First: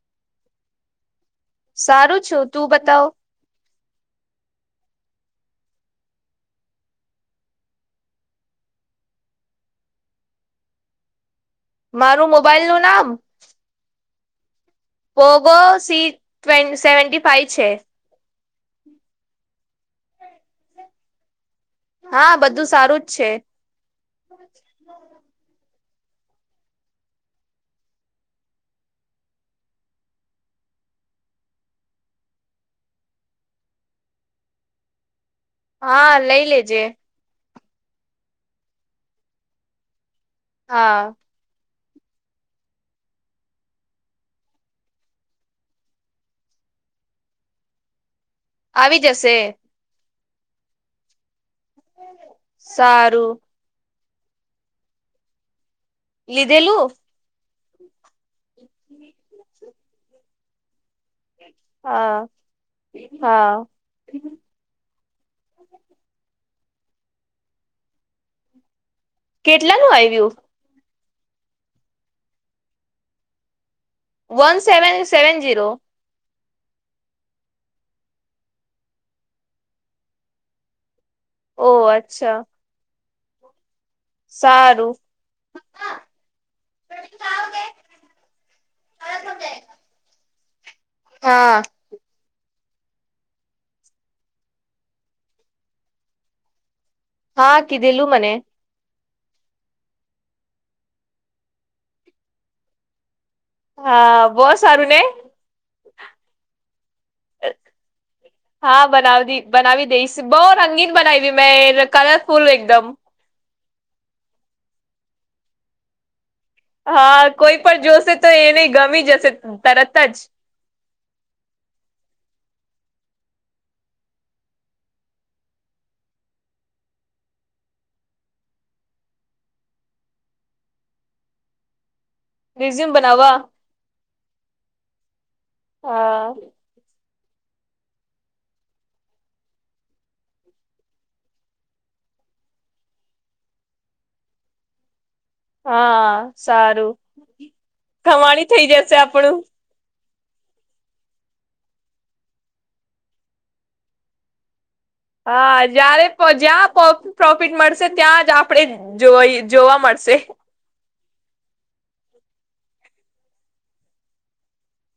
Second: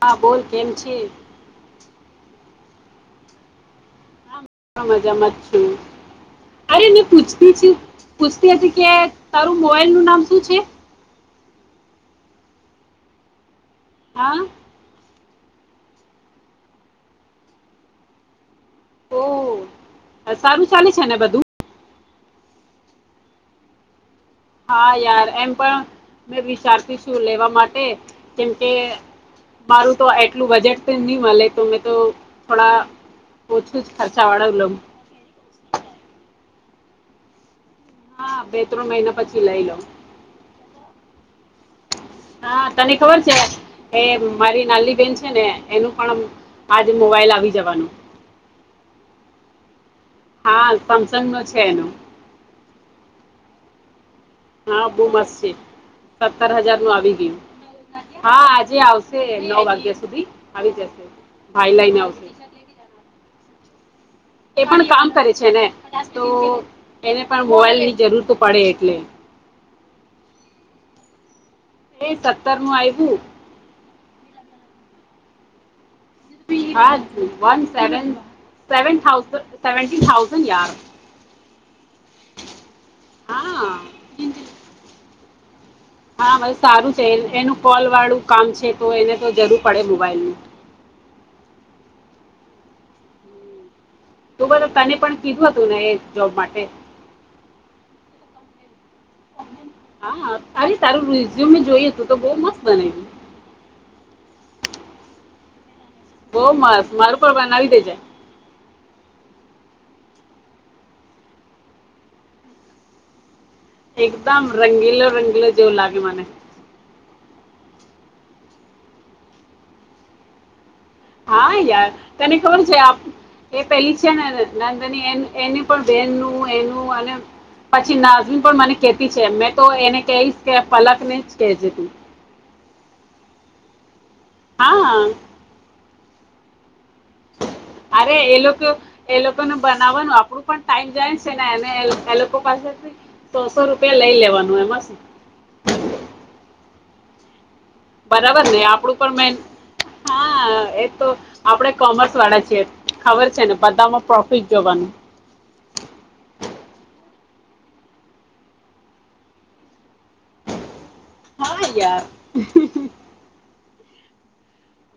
હા બોલ કેમ છે હા સારું છું તું બતાવ. બ મજા મત છું. અરે મે પૂછતી પૂછતી હતી કે તારું મોબાઈલ નું નામ શું છે. મારું મોબાઈલ નું નામ. [inaudible] પોોગો સી સેવન્ટી ફાઈવ છે. ઓ સારું ચાલે છે ને બધું. હા બધું સારું જ છે. હા યાર એમ પણ મેં વિચારતી છું લેવા માટે જેમ કે. મારું તો એટલું બજેટ નહી મળે તો મેં તો થોડા ઓછું જ ખર્ચા વાળાલો. હા લઈ લેજે. હા બે ત્રણ મહિના પછી લઈ લોઉ. [inaudible] હા તને ખબર છે. એ મારી નાની બેન છે ને એનું પણ આજ મોબાઈલ આવી જવાનું. આવી જશે. હા સમસંગ નો. છે એનો સારું. હા બહ મસ્ છે. સત્તર હજાર લીધેલું નું આવી ગયું હા આજે આવશે નવ વાગ્યા સુધી આવી જશે. ભાઈ લઈને આવશે [inaudible] એ પણ કામ કરે છે ને તો એને પણ મોબાઈલ ની જરૂર તો પડે એટલે કેટલાનું આવ્યું એ સત્તર નું આવ્યુ વન સેવન સેવન ઝીરો હા one seven seven થાઉસ seventeen thousand યાર ઓહ અચ્છા હા સારુ હા બસ સારું છે એનું કોલ વાળું કામ છે તો એને તો જરૂર પડે મોબાઈલનું હા તો બલો તને પણ કીધું હતું ને એ જોબ માટે હા કીધેલું મને હા સારી સારું રેસુમેં જોયું હતું તો બોઉ મસ્ત બનાયું હા બહ સારું ને બઉ મસ મારું પણ બનાવી દેજે હા બનાવી દી બનાવી દઈસ બહુ રંગીન બનાવી મેં કલરફુલ એકદમ એકદમ રંગીલો રંગીલો જેવું લાગે મને હા કોઈ પણ જોશે તો એને ગમી જશે તરત જ હા યાર તને ખબર છે આપ એ પેલી છે નેને નંદાની એ એની પણ બેહેનનું એનું અને પછી નાઝમીન પણ મને કતી છે મેં તો એને કહીશ કે પલકને જ કેજે તું રેઝિયમ બનાવા હા હા હ [unintelligible] અરે એ લોકો એ લોકોને બનાવાનું આપડું પણ ટાઈમ જાય છે ને એ એ લોકો પાસેથી સોસો રૂપિયા લઈ લેવાનું એમાં શું હા સારું કમાણી બરાબર ને થઈ આપડુ જશે પણ મે આપણું હા એ તો આપડે કોમર્સ વાળા છીએ ખબર છે ને બધામાં પ્રોફિટ જોવાનું હા જ્યારે જ્યાં પ્રોફિટ મળશે ત્યાં જ આપણેે જો જોવા મળશે શે હા યાર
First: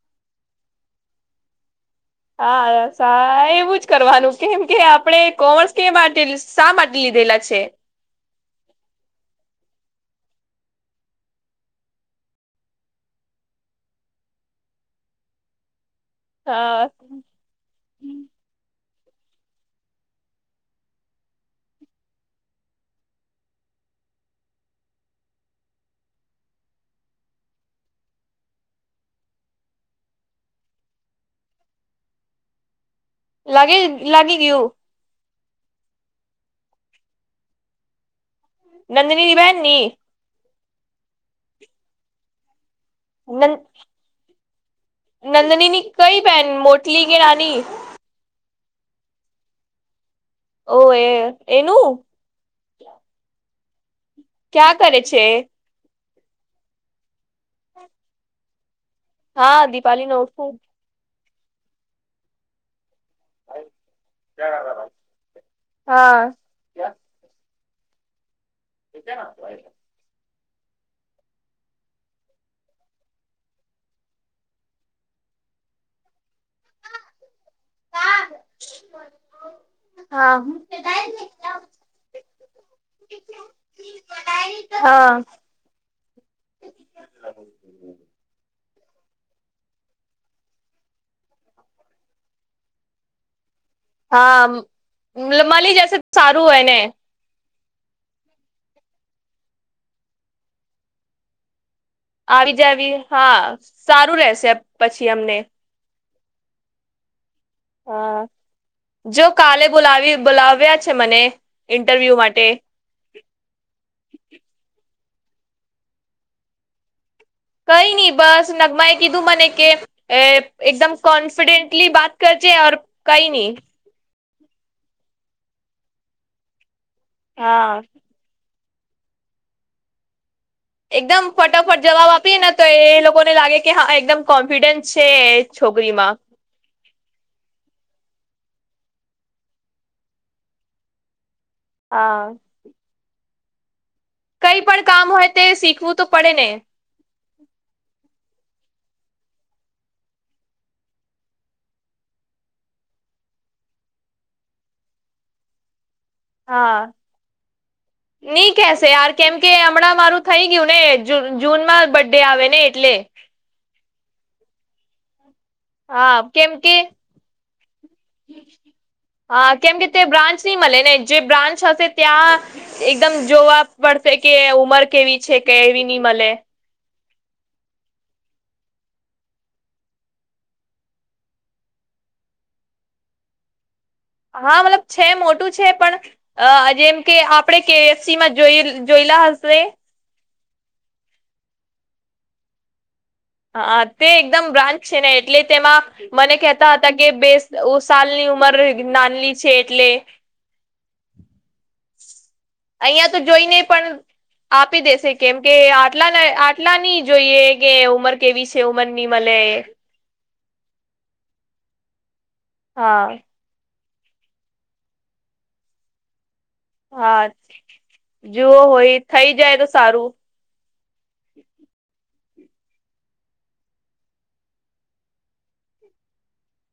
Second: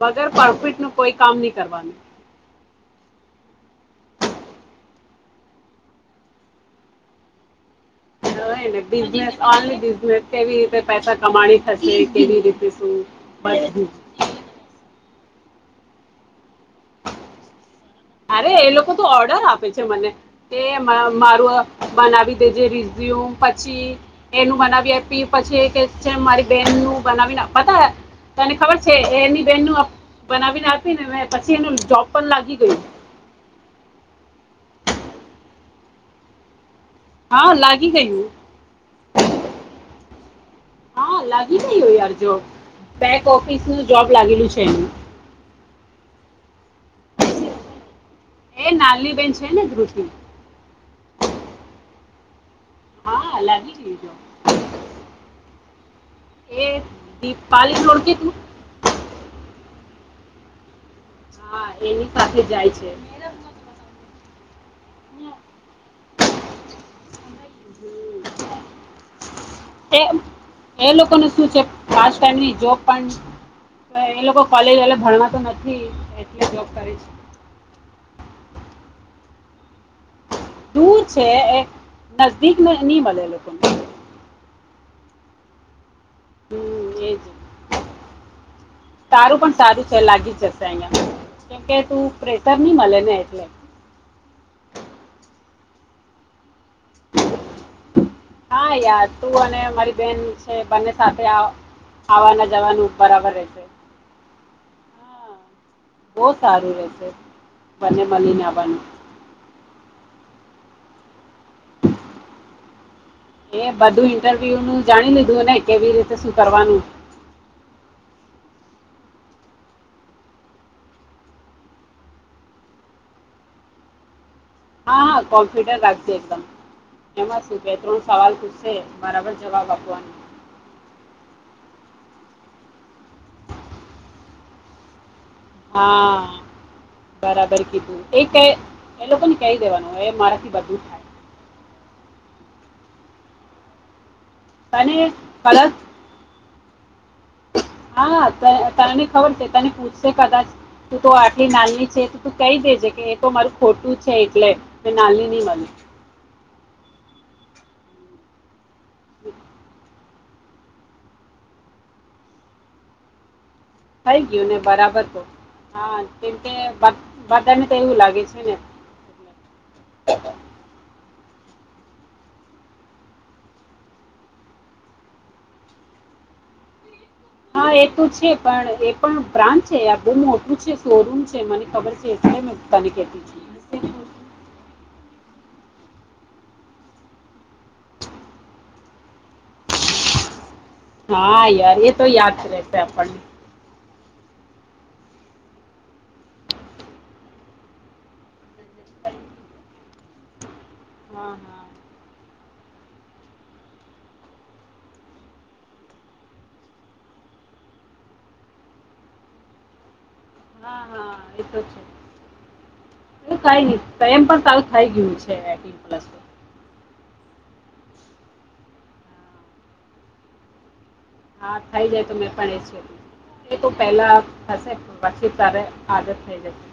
વગર પરફિટ નું કોઈ કામ નહી કરવાનું હા એવું જ કરવાનું કેમ કે આપણે કોમર્સ કે માટે શા માટે લીધુ ધેલા છે હોયને બિઝનેસ ઓનલી બિઝનેસ કેવી રીતે પૈસા કમાણી થશે કેવી રીતે શું બી [unintelligible] હા અરે એ લોકો તો ઓર્ડર આપે છે મને એ મારું બનાવી દેજે રેસુ યુમ પછી એનું બનાવી આપી પછી એ કે છે મારી બેન નું બનાવીન આપવાતા તને ખબર છે એની બેહેનનું બનાવીને આપીને પછી એનું જોબ પણ લાગી ગયું લાગે લાગી ગયુ હા લાગી ગયું નંદનીની બહેનની નહીય યાર જોબ બેક ઓફિસ નું જોબ લાગેલું છે એનું નંદની ની કઈ પેન મોટલી કે નાની એ નાલની બેેન છે ને [unintelligible] ધૃષ ઓ એ એનું હા અલગ હ ચીજો [unintelligible] ક્યાં કરે છે એ દીપાલી ઓળખ તું હા દિપાલી ન ઓું હા એની સાથે જાય છે હા, હમ એ ના એ એ લોકોનું શું છેમની જોબ પણ એ લોકો કોલેજ એ ભણવા તો નથી એટલે જોબ કરીે છે હા દૂર છે એક નજદીક ન ન વાે લોકોને હા હમ એજ તારું પણ સારું છે લાગી જશે અહિયાં કેમકે તું પ્રેશર નહી મળે ને એટલે હા મળલી જસે સારું હોય ને [inaudible] હા યાર તું અને મારી બેન છે બંને સાથે આવ આવવાના આવી જ જવાનું આવી બરાબર હા રહેશે સારું રેશે પછી અમને બહ સારું વેશે હા જો કાલે બોલાવી બોલાવ્યા છે મને ઇન્ટરવ્યુ માટે એ બધું ઇન્ટરવ્યુ નું જાણી લીધું ને કેવી રીતે શું કરવાનું કઈ નહી બસ નગમા એ કીધું મને કે એકદમ કોન્ફિડેન્ટલી બાત કર ચે કઈ નહી હા હા કોમ્પ્યુટર રાખજ એકદમ એમાં શું છે હા ત્રણ સવાલ, છે બરાબર જવાબ આપવાનું એકદમ ફટાફટ જવાબ આપીએ ને તો એ લોકો ને લાગે કે હા એકદમ કોન્ફિડન્સ છે હા છોકરીમાં બરાબર કીધું એ ક એ લોકો ને કહી દેવાનું એ મારાથી બધું થાય હા કઈ પણ તને કામ હોય તે કદાચ શીખવું તો પડે ને હા તને ખબર છે તને પૂછશે કદાચ તું તો આટલી નાલની છે તો તું કહી દેજે કે એ તો મારું ખોટું છે એટલે મે નાલની નહી બની હા નઈ કેશે યાર કેમ કે હમણાં મારું થઈ ગયું ને જૂન માં બર્ ડે આવે ને એટલે થઈ ગયું ને બરાબર તો હા કેમ કે બદાને તો એવું લાગે છે ને હા કેમ કે તે બ્રાન્ચની મળલે ને જે બ્રાન્ચ હશે ત્યાં એકદમ જોવા પડશે કે ઉમર કેવી છે, કેવીની મલે. હ હા એ તો છે, પણ એ પણ બ્રાન્ચ છે, આ બો મોટું છે શોરૂમ છે, મને ખબર છે. [inaudible] હા મતલબ છે, મોટું છે, પણ અ જેમ કે આપણે કેએફસીમાં જોઈ જોઈ લા હશે હા યાર એ તો યાદ રહેશે આપણને હા તે એકદમ બ્રાન્ચ છે, ને એટલે તેમાં મને કહેતા હતા કે બે ઓ સાલની ઉંમર નાનની છે, એટલે હા હા. અહિયાં તો જોઈને પણ આપી દેશે કેમ કે આટલા આટલાની જોઈએ કે ઉંમર કેવી છે, ઉમરની મલે હા હા એતો છે હા એ કઈ ની તો એમ પણ સારું થઈ ગયું છે, પ્લસ હા જુઓ હોય થઈ જાય તો સારું હા થઇ જાય તો મેં પણ એ છે. એ તો પહેલા થશે પણ પછી તારે આદત થઈ જશે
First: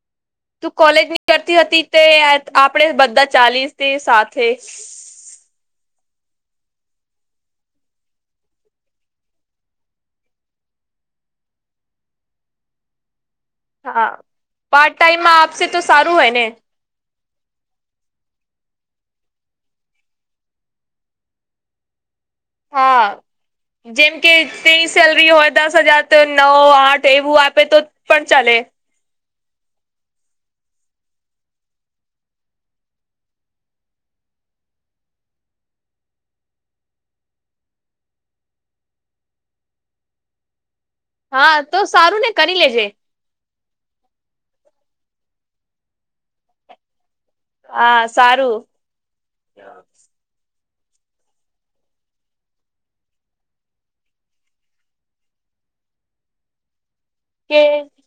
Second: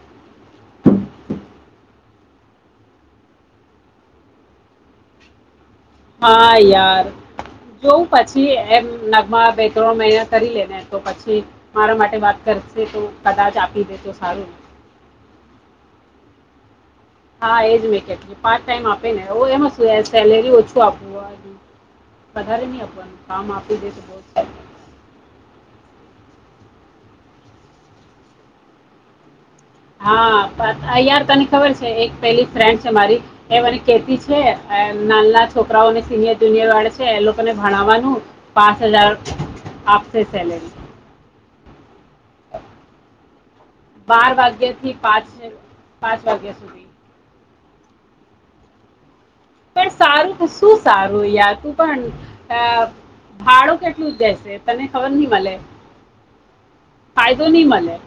તું કોલેજની કરતી હતી તે આપણેે બધા ચાલીશ તે સાથે હા યાર જો પછી એમ નગમા બે ત્રણ મહિના કરી લેને તો પછી મારા માટે વાત ક કરશેે તો કદાચ આપી દે હા તો સારું ને પાર્ટ ટાઈમમાં આપશે તો સારું હોય ને? હા એજ મેં કેટલી પાર્ટ ટાઈમ આપે ને [unintelligible] સેલેરી ઓછું આપવું હોય હા દે તો જેમ બહુ કે સારું. તેની સેલરી હોય દસ હજાર તો નવ આઠ એવું આપે તો પણ ચાલે હા અયાર તને ખબર છે, એક પેલી ફ્રેન્ડ છે, મારી એ મને કેતી છે. નાલલા છોકરાઓને સિનિયર જુનિયર વાળે છે, એ લોકોને ભણાવવાનું પાંચ હજાર આપશે સેલેરી હા તો સારું ને કરી લેજે બાર વાગ્યાથી પાંચ પાંચ વાગ્યા સુધી હા સારું પણ સારું તો શું સારું યાર તું પણ આ ભાડું કેટલું જેસે તને ખબર ની મલે ફાયદો કે ની મલે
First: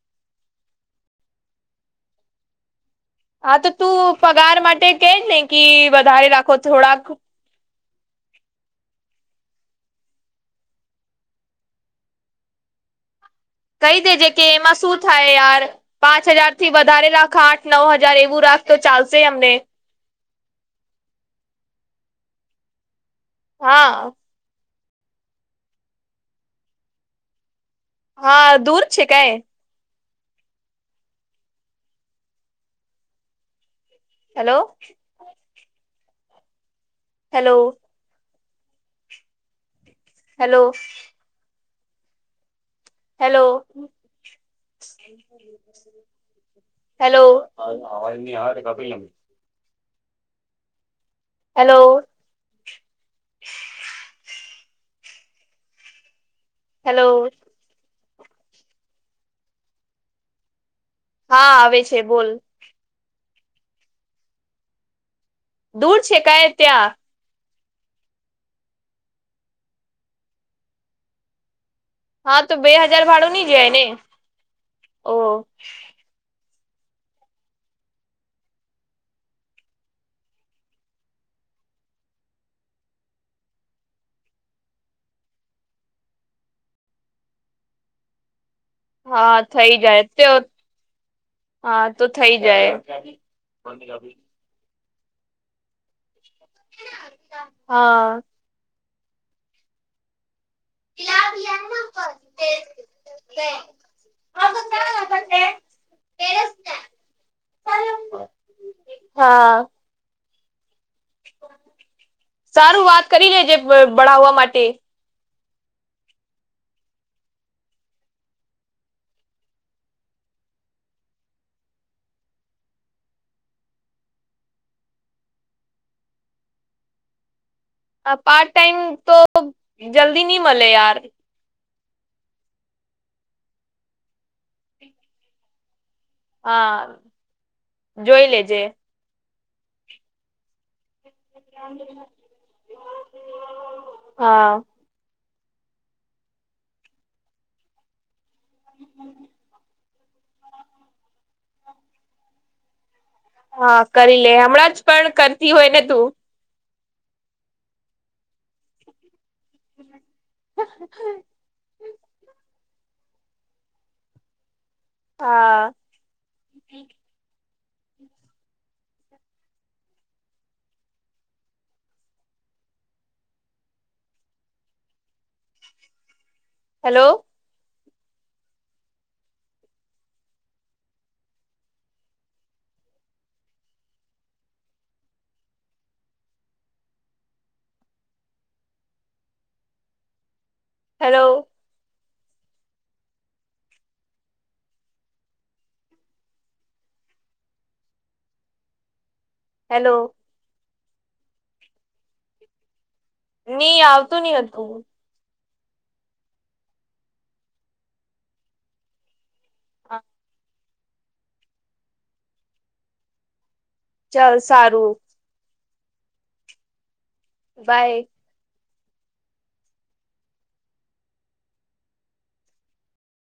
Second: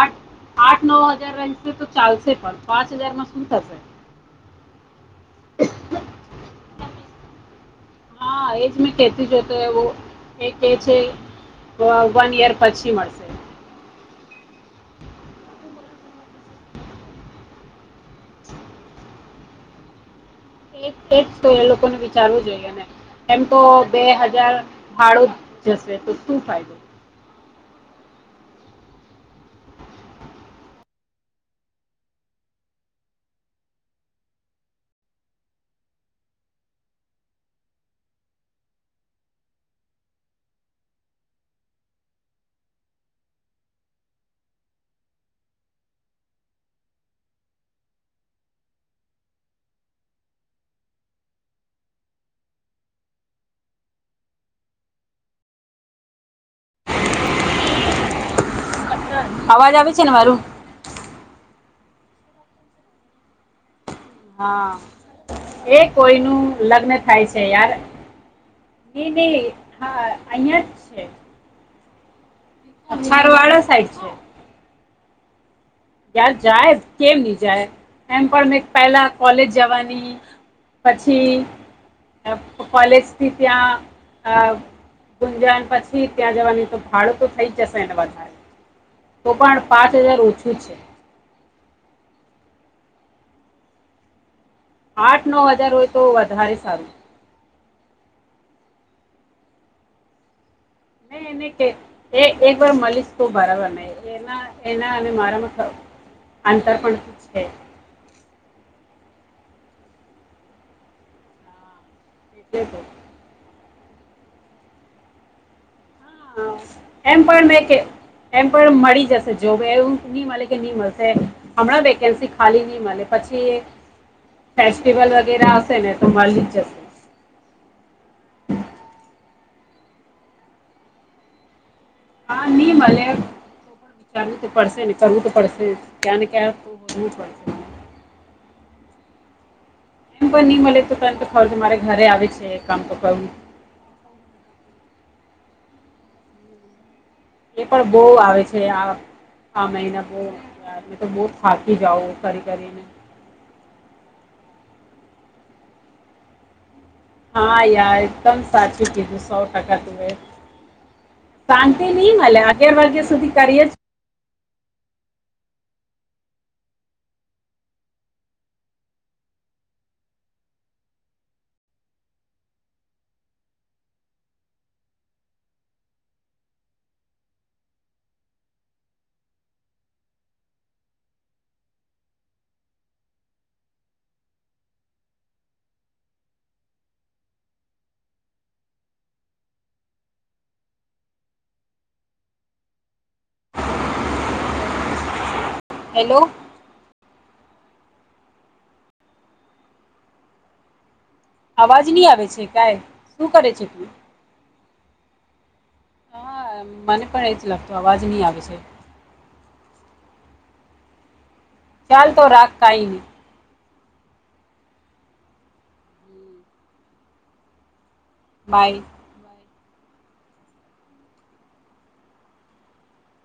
આઠ આઠ નવ હજાર રહેશે તો ચાલશે પણ પાંચ હજારમાં શું હા તો થશે તું પગાર માટે કેજ ને કે વધારે રાખો થોડાક હા એજ મેં કેતી જતો એવું એક એ છે. વન યર પછી મળશે [unintelligible] કે એમાં શું થાય યાર પાંચ હજારથી વધારે રાખ આઠ નવ હજાર એવું રાખ તો ચા લસે અમને એ એજ તો એ લોકોને વિચારવું જોઈએ ને એમ તો બે હા હજાર ફાડો જશે તો શું ફાયદો હા દૂર છે, કઈ hello. Hello. Hello. Hello. Hello અવાજ ની આવે તો કાપી લેમ હેલો. હેલો. અવાજ આવે છે, ને મારું હા આવે છે બોલ હા એ દૂર છે કોઈનુ કાય લગ્ન ત્યાં થાય છે, યાર નઈ નઈ હા અહિયાં જ છે. હા તો બે હાજાર ભાડુંની અચ્છારવાડા જાય ને સાઈડ છે ઓ યાર જાય કેમની જાય એમ પણ મેં પહેલા કોલેજ જવાની પછી કોલેજથી ત્યાં અ ગુંજન પછી ત્યાં જવાની તો ભાડું તો થઈ જશે એને વધારે તો હા પણ થઈ પાંચ જાય હજાર તે ઓછું છે. હા તો થઈ જાય આઠ નવ હજાર હોય તો વધારે સારું હા. ને એને કે એક વાર મલીશ તો બરાબર નહી એના એના અને મારામાં અંતર પણ છે. હા. હા, એટલે તો સારું વાત કરી લેજ બ બળાવવા માટે એમ પણ મેં કે એમ પણ મળી જશે જો એવું ની મલે કે ની મળશે હમણાં વેકેન્સી ખાલી ની મલે પછી ફેસ્ટિવલ વગેરા આવશે ને તો મલી જ જશે પાર્ટ ટાઈમ તો જલ્દીની મલે યાર હા ની મલે વિચારવું તો પડશે ને કરવું તો પડશે ક્યાને ક્યા હા તું [unintelligible] જોઈ લેજે એમ પણની મલે તો કામ તો કરવું ખરું મારે ઘરે આવે છે, કામ તો કરવું હા એ પણ બો આવે છે આ આ મહિના બો તો બોવ થાકી જાવ કરી કરીને હા કરી લે હમણાં જ પણ કરતી હોય ને તું હા યાર એકદમ સાચું કીધું સો ટકા શાંતિ ની મલે અગિયાર વાગ્યા સુધી કરીએ જ હા. હેલો. હેલો. હેલો. હેલો. અવાજ નહી આવે છે, કાઈ ની આવતું ની હતું હા મને પણ એ જ લાગતો અવાજ ની આવે છે. ચાલ તો રાખ કાઈની ચાલ સારું. બાય. બાય.